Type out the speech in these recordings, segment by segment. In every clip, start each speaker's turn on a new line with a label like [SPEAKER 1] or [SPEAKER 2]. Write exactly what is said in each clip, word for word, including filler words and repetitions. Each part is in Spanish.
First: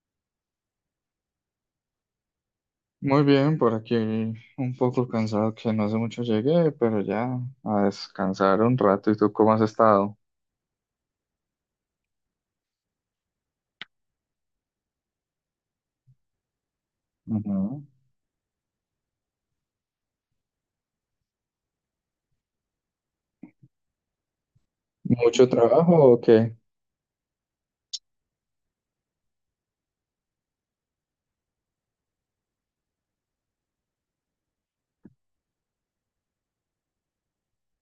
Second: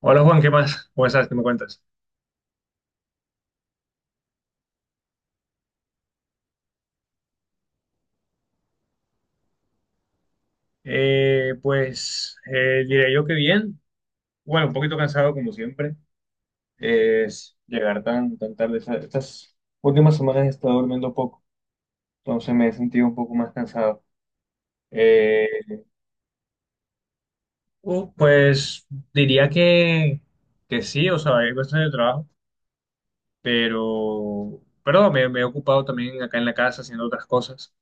[SPEAKER 1] Hola Juan, ¿qué más? ¿Cómo estás? ¿Qué me cuentas?
[SPEAKER 2] Muy bien, por aquí un poco cansado que no hace mucho llegué, pero ya a descansar un rato. ¿Y tú cómo has estado?
[SPEAKER 1] Eh, pues eh, diré yo que bien. Bueno, un poquito cansado como siempre. Es
[SPEAKER 2] Ujú.
[SPEAKER 1] llegar tan, tan tarde. Esta- Estas últimas semanas he estado durmiendo poco, entonces me he sentido un poco más cansado. Eh,
[SPEAKER 2] ¿Mucho trabajo o qué?
[SPEAKER 1] uh, pues diría que, que sí, o sea, hay cuestiones de trabajo, pero, pero no, me, me he ocupado también acá en la casa haciendo otras cosas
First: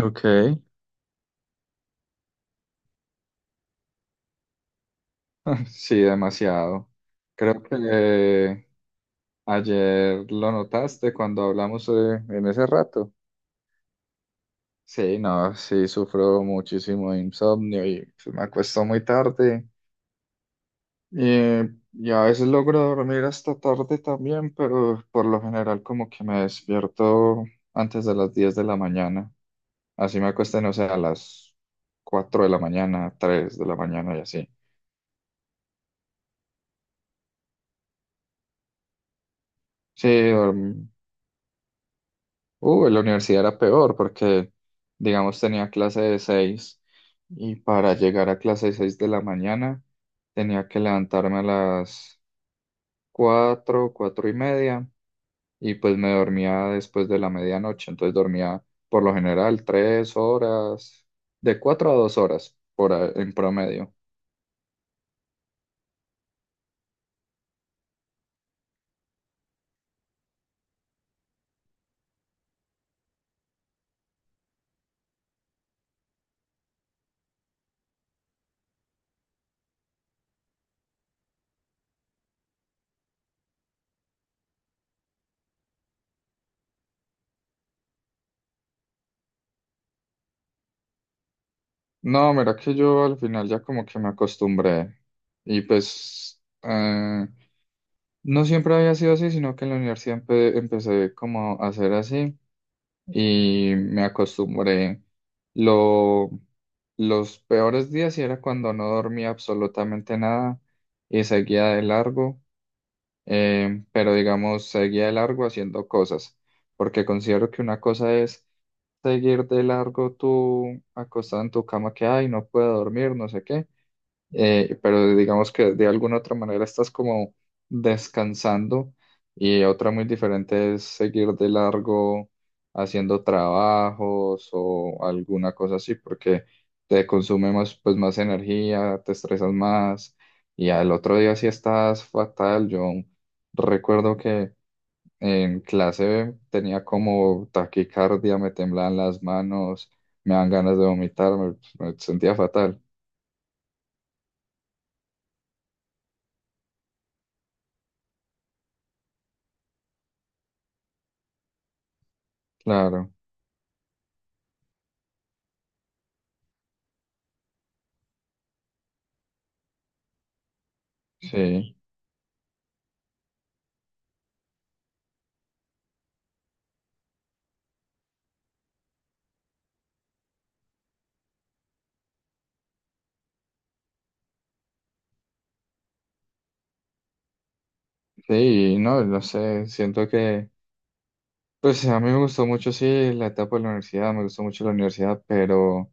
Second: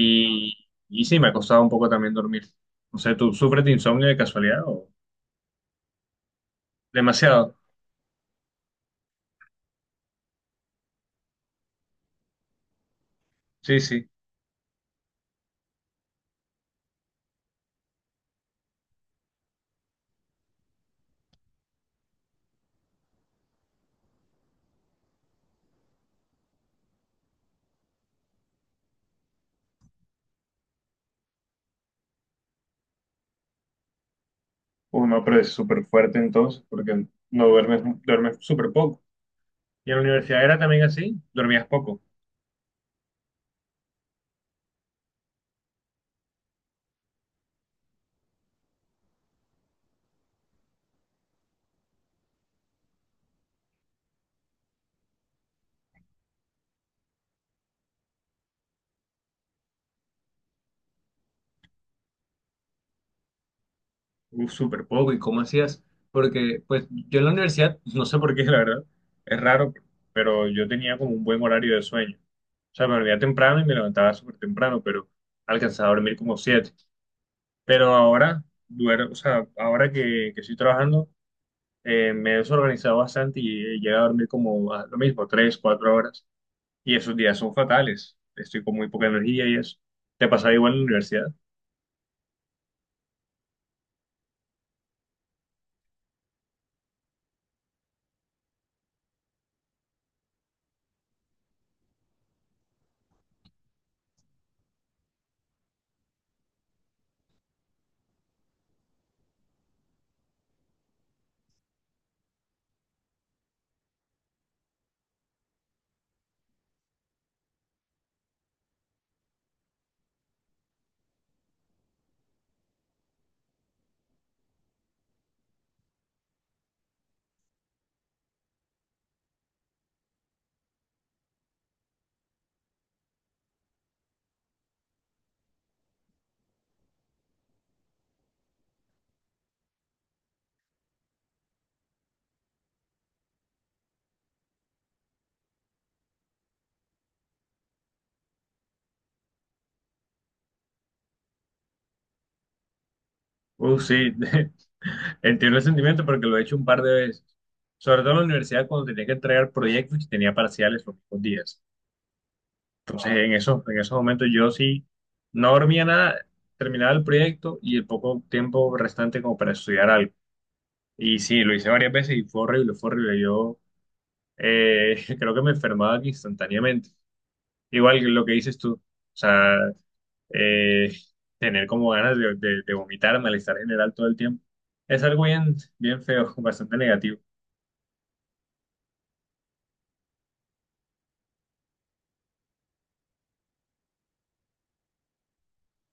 [SPEAKER 2] Ok,
[SPEAKER 1] y sí, me ha costado un poco también dormir. No sé, ¿tú sufres de insomnio de casualidad o...?
[SPEAKER 2] sí, demasiado.
[SPEAKER 1] Demasiado.
[SPEAKER 2] Creo que ayer lo notaste cuando hablamos eh, en ese rato.
[SPEAKER 1] Sí, sí.
[SPEAKER 2] Sí, no, sí, sufro muchísimo de insomnio y pues, me acuesto muy tarde. Eh, y a veces logro dormir hasta tarde también, pero por lo general como que me despierto antes de las diez de la mañana. Así me acuesto, no sé, a las cuatro de la mañana, tres de la mañana y así.
[SPEAKER 1] Uy, no, pero es súper fuerte entonces, porque no duermes, duermes súper poco. Y en la
[SPEAKER 2] Sí,
[SPEAKER 1] universidad era también
[SPEAKER 2] dorm-
[SPEAKER 1] así, dormías poco.
[SPEAKER 2] uh, en la universidad era peor porque, digamos, tenía clase de seis y para llegar a clase de seis de la mañana tenía que levantarme a las cuatro cuatro y media y pues me dormía después de la medianoche, entonces dormía por lo general tres horas, de cuatro a dos horas por a- en promedio.
[SPEAKER 1] Uf, súper poco. ¿Y cómo hacías? Porque, pues, yo en la universidad, no sé por qué, la verdad, es raro, pero yo tenía como un buen horario de sueño. O sea, me dormía temprano y me levantaba súper temprano, pero alcanzaba a dormir como siete. Pero ahora, duermo, o sea, ahora que, que estoy trabajando, eh, me he desorganizado bastante y he llegado a dormir como a lo mismo, tres, cuatro horas. Y esos días son fatales. Estoy con muy poca energía y eso. ¿Te pasaba igual en la universidad?
[SPEAKER 2] No, mira que yo al final ya como que me acostumbré y pues eh, no siempre había sido así, sino que en la universidad empe- empecé como a hacer así y me acostumbré. Lo, los peores días sí era cuando no dormía absolutamente nada y seguía de largo. Eh, pero digamos, seguía de largo haciendo cosas, porque considero que una cosa es seguir de largo tú acostado en tu cama que, ay, no puedo dormir, no sé qué eh, pero digamos que de alguna otra manera estás como descansando y otra muy diferente es seguir de largo haciendo trabajos o alguna cosa así porque te consume más, pues, más energía, te estresas más y al otro día sí estás fatal. Yo recuerdo que en clase tenía como taquicardia, me temblaban las manos, me dan ganas de vomitar, me me sentía fatal.
[SPEAKER 1] Uh, sí, entiendo el sentimiento porque lo he hecho un par de veces. Sobre todo en la universidad cuando tenía que entregar proyectos y tenía parciales los mismos días.
[SPEAKER 2] Claro,
[SPEAKER 1] Entonces, en esos, en esos momentos yo sí no dormía nada, terminaba el proyecto y el poco tiempo restante como para estudiar algo. Y sí, lo hice
[SPEAKER 2] sí.
[SPEAKER 1] varias veces y fue horrible, fue horrible. Yo eh, creo que me enfermaba instantáneamente. Igual que lo que dices tú. O sea, eh, tener como ganas de, de, de vomitar, malestar general todo el tiempo. Es algo bien, bien feo, bastante negativo.
[SPEAKER 2] Sí, no, no sé, siento que, pues a mí me gustó mucho, sí, la etapa de la universidad, me gustó mucho la universidad, pero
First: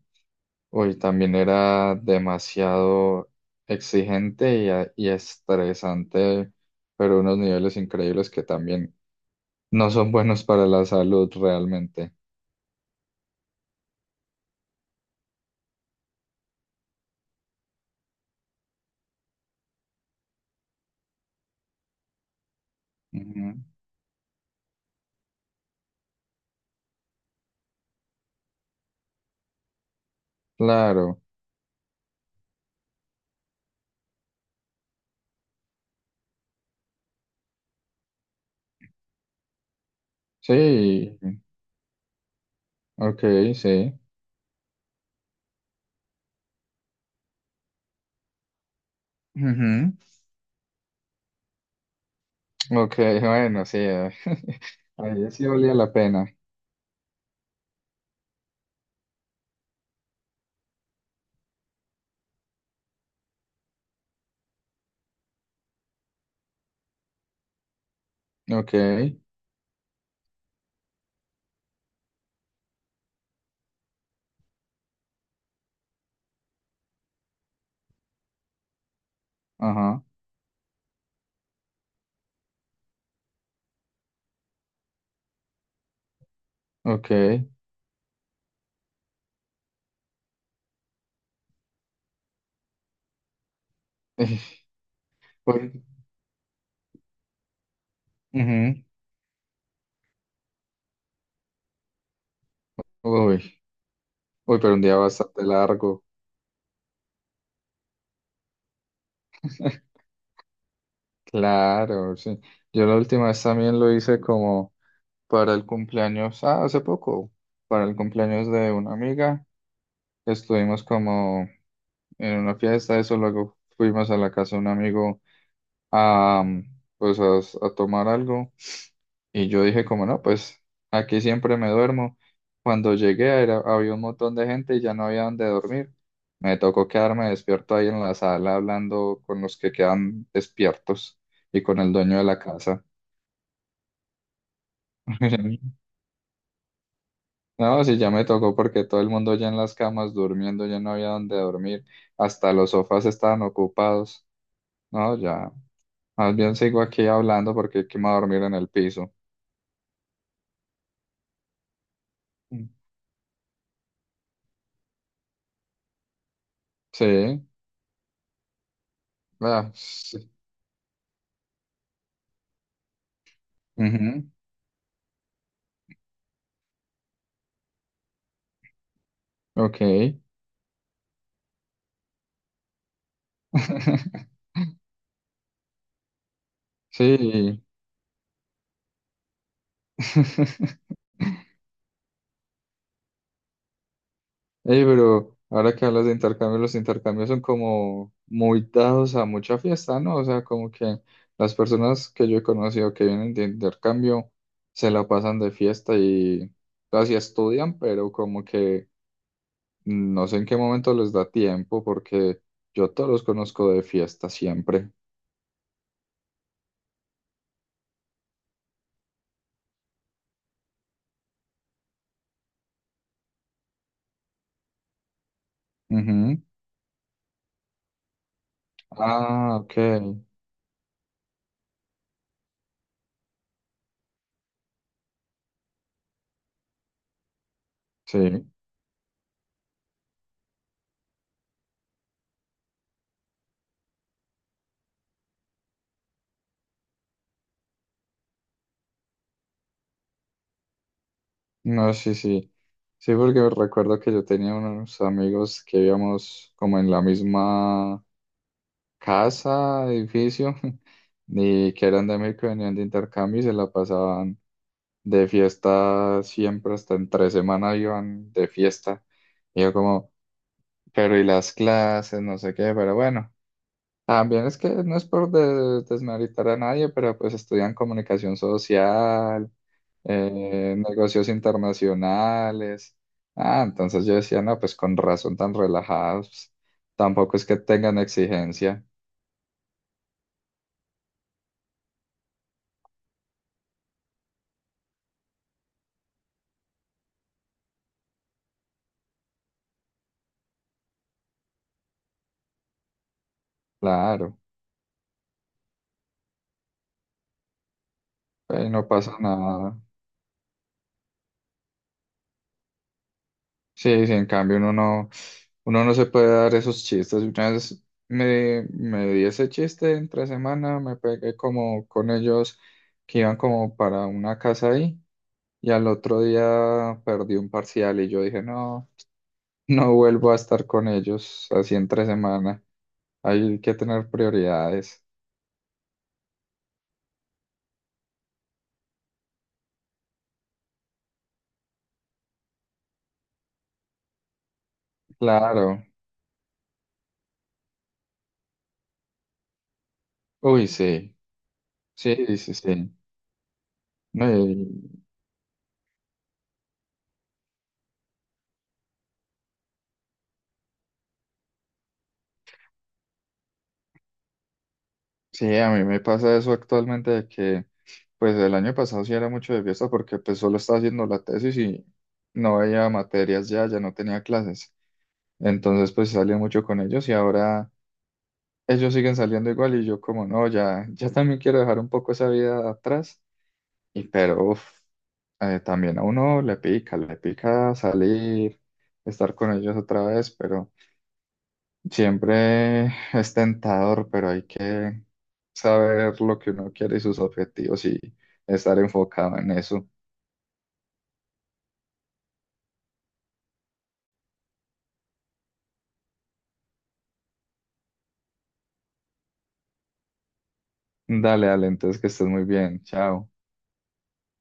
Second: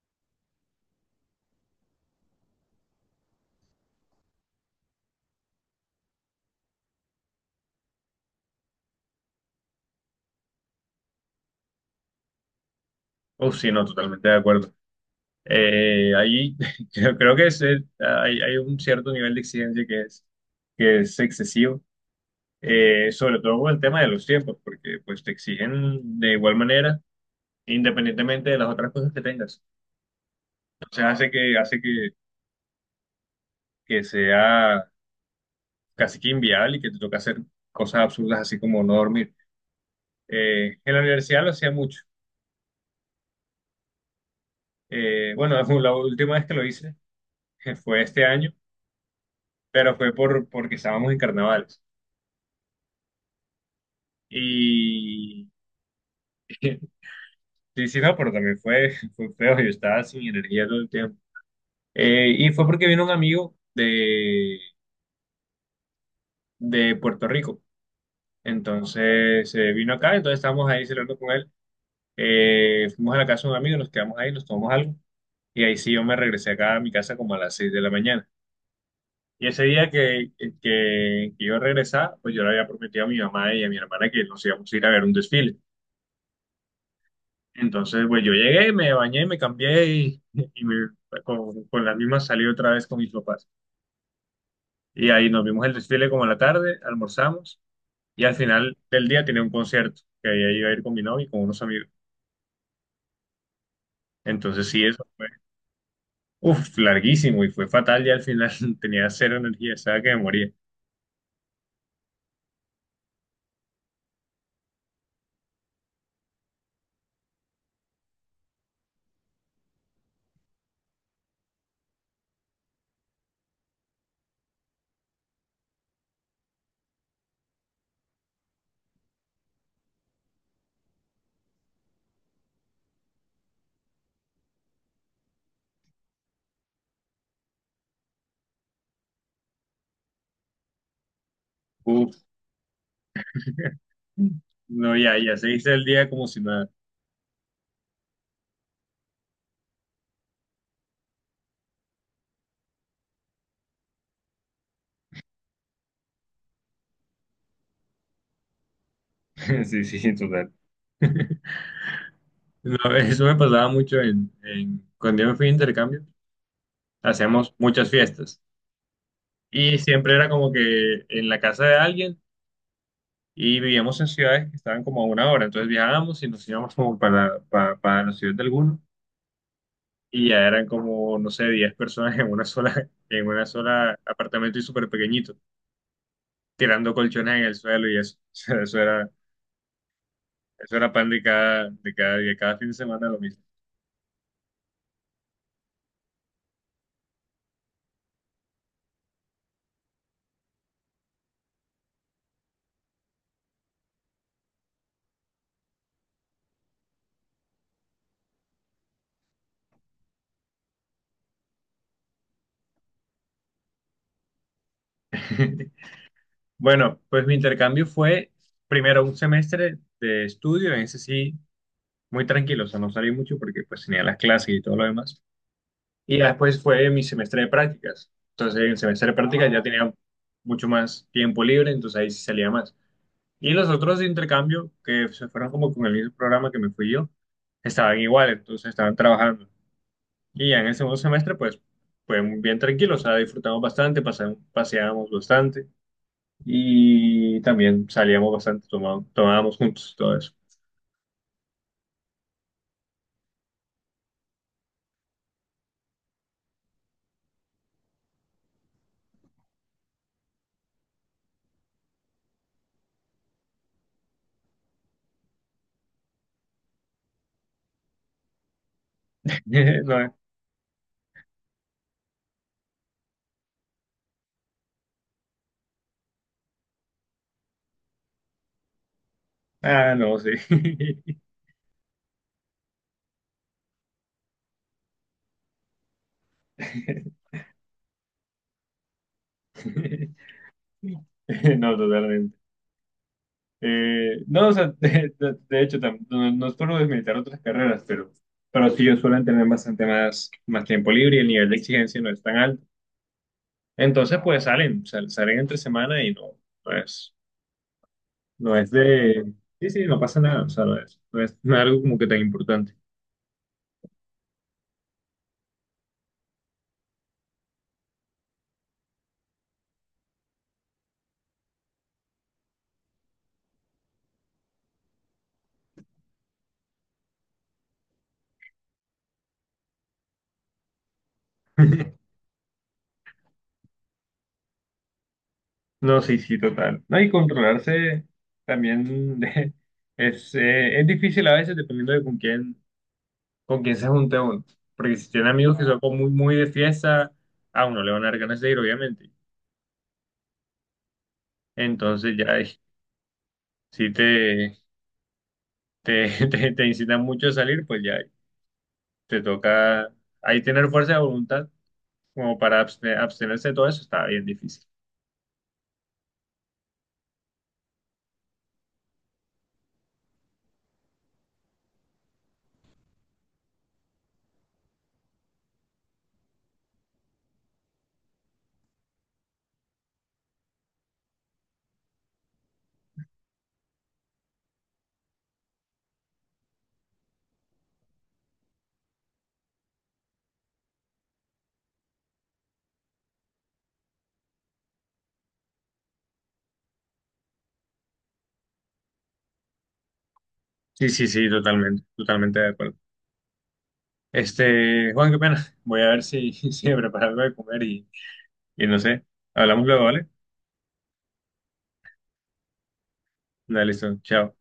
[SPEAKER 2] hoy también era demasiado exigente y, a- y estresante, pero unos niveles increíbles que también no son buenos para la salud realmente.
[SPEAKER 1] Uf, sí, no, totalmente de acuerdo. Eh, ahí creo, creo que es, eh, hay, hay un cierto nivel de exigencia que es, que es excesivo, eh, sobre
[SPEAKER 2] Ujú.
[SPEAKER 1] todo con el tema de los tiempos, porque pues te exigen de igual manera, independientemente de las otras cosas que tengas. O sea,
[SPEAKER 2] Claro,
[SPEAKER 1] hace que, hace que, que sea casi que inviable y que te toque hacer cosas absurdas así como no dormir. Eh, en la
[SPEAKER 2] sí,
[SPEAKER 1] universidad lo hacía mucho.
[SPEAKER 2] ok, sí.
[SPEAKER 1] Eh, bueno, la última vez que lo hice fue este año,
[SPEAKER 2] Ujú.
[SPEAKER 1] pero fue por, porque estábamos en carnavales.
[SPEAKER 2] Ok, bueno, sí, eh, ahí
[SPEAKER 1] Y
[SPEAKER 2] sí valía la pena.
[SPEAKER 1] sí, sí, no, pero también fue, fue feo, yo estaba sin energía todo el tiempo. Eh, y fue porque vino un amigo de, de Puerto Rico.
[SPEAKER 2] Ok,
[SPEAKER 1] Entonces eh, vino acá, entonces estábamos ahí celebrando con él. Eh, fuimos a la casa de un amigo, nos quedamos ahí, nos tomamos algo. Y ahí sí yo me regresé acá a mi casa como a las seis de la mañana. Y ese día
[SPEAKER 2] ajá,
[SPEAKER 1] que, que, que yo regresaba, pues yo le había prometido a mi mamá y a mi hermana que nos íbamos a ir a ver un desfile.
[SPEAKER 2] ok.
[SPEAKER 1] Entonces, pues yo llegué, me bañé, me cambié y, y me- con, con las mismas salí otra vez con mis papás. Y ahí nos vimos el
[SPEAKER 2] Uy,
[SPEAKER 1] desfile como a la tarde, almorzamos y al
[SPEAKER 2] ujú,
[SPEAKER 1] final del día tenía un concierto que ahí iba a ir con mi novio y con unos amigos.
[SPEAKER 2] uy, uy,
[SPEAKER 1] Entonces,
[SPEAKER 2] pero un
[SPEAKER 1] sí,
[SPEAKER 2] día
[SPEAKER 1] eso fue,
[SPEAKER 2] bastante largo.
[SPEAKER 1] uf, larguísimo y fue fatal ya al final tenía cero energía, estaba que me moría.
[SPEAKER 2] Claro, sí. Yo la última vez también lo hice como para el cumpleaños, ah, hace poco, para el cumpleaños de una amiga. Estuvimos como en una fiesta, eso, luego fuimos a la casa de un amigo a, mm, pues a, a tomar algo. Y yo dije como no, pues aquí siempre me duermo. Cuando llegué, era- había un montón de gente y ya no había dónde dormir. Me tocó quedarme despierto ahí en la sala hablando con los que quedan despiertos y con el
[SPEAKER 1] Uf,
[SPEAKER 2] dueño de la casa.
[SPEAKER 1] no, ya, ya se hizo el día como si nada.
[SPEAKER 2] No, sí, ya me tocó porque todo el mundo ya en las camas durmiendo, ya no había dónde dormir. Hasta los sofás estaban ocupados. No, ya. Más bien sigo aquí hablando porque qué me voy a dormir en el piso.
[SPEAKER 1] Sí, sí, total.
[SPEAKER 2] Mm.
[SPEAKER 1] No, eso me pasaba mucho en, en- cuando yo me fui de intercambio,
[SPEAKER 2] Sí,
[SPEAKER 1] hacíamos muchas fiestas
[SPEAKER 2] ah,
[SPEAKER 1] y siempre era
[SPEAKER 2] sí.
[SPEAKER 1] como que en la casa de alguien y vivíamos en
[SPEAKER 2] Ujú,
[SPEAKER 1] ciudades que estaban como a una hora, entonces viajábamos y nos íbamos como para, para, para la ciudad de alguno
[SPEAKER 2] ok.
[SPEAKER 1] y ya eran como, no sé, diez personas en una sola, en una sola apartamento y súper pequeñito, tirando colchones en el
[SPEAKER 2] Sí.
[SPEAKER 1] suelo y eso, o sea, eso era, eso era pan de cada, de cada día, cada fin de semana lo mismo.
[SPEAKER 2] Ey, pero ahora que hablas de intercambios, los intercambios son como muy dados a mucha fiesta, ¿no? O sea, como que las personas que yo he conocido que vienen de intercambio se la pasan de fiesta y casi estudian, pero como que no sé en qué momento les da tiempo, porque yo todos los conozco de fiesta siempre.
[SPEAKER 1] Bueno, pues mi intercambio fue primero un semestre de estudio, en ese sí, muy tranquilo, o sea, no salí mucho porque pues tenía las clases y todo lo demás. Y ya
[SPEAKER 2] Ujú.
[SPEAKER 1] después fue mi semestre de prácticas. Entonces, en el semestre de prácticas
[SPEAKER 2] Ah,
[SPEAKER 1] ya
[SPEAKER 2] ok.
[SPEAKER 1] tenía mucho más tiempo libre, entonces ahí sí salía más. Y los otros de intercambio, que se fueron como con el mismo programa que me fui yo, estaban
[SPEAKER 2] Sí.
[SPEAKER 1] igual, entonces estaban trabajando. Y ya en el segundo semestre, pues, fue muy bien tranquilo, o sea, disfrutamos bastante, pasamos, paseábamos bastante. Y también salíamos bastante, tomá- tomábamos juntos, todo eso.
[SPEAKER 2] No, sí, sí. Sí, porque recuerdo que yo tenía unos amigos que vivíamos como en la misma casa, edificio, y que eran de México, y venían de intercambio y se la pasaban de fiesta siempre, hasta en tres semanas iban de fiesta. Y yo como, pero y las clases, no sé qué, pero bueno. También es que no es por de- desmeritar a nadie, pero pues estudian comunicación social,
[SPEAKER 1] No, ah, no, sí.
[SPEAKER 2] eh, negocios internacionales. Ah, entonces yo decía, no, pues con razón tan relajados, tampoco es que tengan exigencia,
[SPEAKER 1] No, totalmente. Eh, no, o sea, de, de- de hecho, tam- no, no es por desmilitar otras carreras, pero, pero sí ellos suelen tener bastante más, más tiempo libre y el nivel de exigencia no es tan alto. Entonces,
[SPEAKER 2] claro,
[SPEAKER 1] pues salen, sal- salen entre semana y no, no es, no
[SPEAKER 2] ahí
[SPEAKER 1] es
[SPEAKER 2] no pasa
[SPEAKER 1] de... Sí,
[SPEAKER 2] nada.
[SPEAKER 1] sí, no pasa nada, o sea, no es, no es, no es algo como que tan importante.
[SPEAKER 2] Sí, sí, en cambio uno no, uno no se puede dar esos chistes. Una vez me, me di ese chiste entre semana, me pegué como con ellos que iban como para una casa ahí y al otro día perdí un parcial y yo dije, no, no vuelvo a estar con ellos así entre semana. Hay que tener prioridades.
[SPEAKER 1] No, sí, sí, total. No, y controlarse también de- es, eh, es difícil a veces dependiendo de con quién, con quién se junte uno. Porque si tiene amigos que son
[SPEAKER 2] Claro.
[SPEAKER 1] como muy, muy de fiesta, a uno le van a dar ganas de ir, obviamente.
[SPEAKER 2] Uy, sí.
[SPEAKER 1] Entonces
[SPEAKER 2] Sí,
[SPEAKER 1] ya
[SPEAKER 2] sí,
[SPEAKER 1] eh,
[SPEAKER 2] sí.
[SPEAKER 1] si
[SPEAKER 2] No,
[SPEAKER 1] te,
[SPEAKER 2] y-
[SPEAKER 1] te, te, te incitan mucho a salir, pues ya te toca ahí tener fuerza de voluntad como para abste- abstenerse de todo eso, está bien difícil.
[SPEAKER 2] sí, a mí me pasa eso actualmente de que, pues el año pasado sí era mucho de fiesta porque pues solo estaba haciendo la tesis y no veía materias ya, ya no tenía clases. Entonces pues salía mucho con ellos y ahora ellos siguen saliendo igual y yo como no, ya, ya también quiero dejar un poco esa vida atrás. Y pero, uf, eh, también a uno le pica, le pica salir, estar con ellos otra vez, pero. Siempre es tentador, pero hay que saber lo que uno quiere y sus objetivos y estar enfocado en eso.
[SPEAKER 1] Sí, sí, sí, totalmente, totalmente de acuerdo. Este, Juan, qué pena. Voy a ver si, si me preparo algo de comer y... Y no sé, hablamos luego, ¿vale?
[SPEAKER 2] Dale, dale, entonces que estés muy bien. Chao.
[SPEAKER 1] Dale, listo, chao.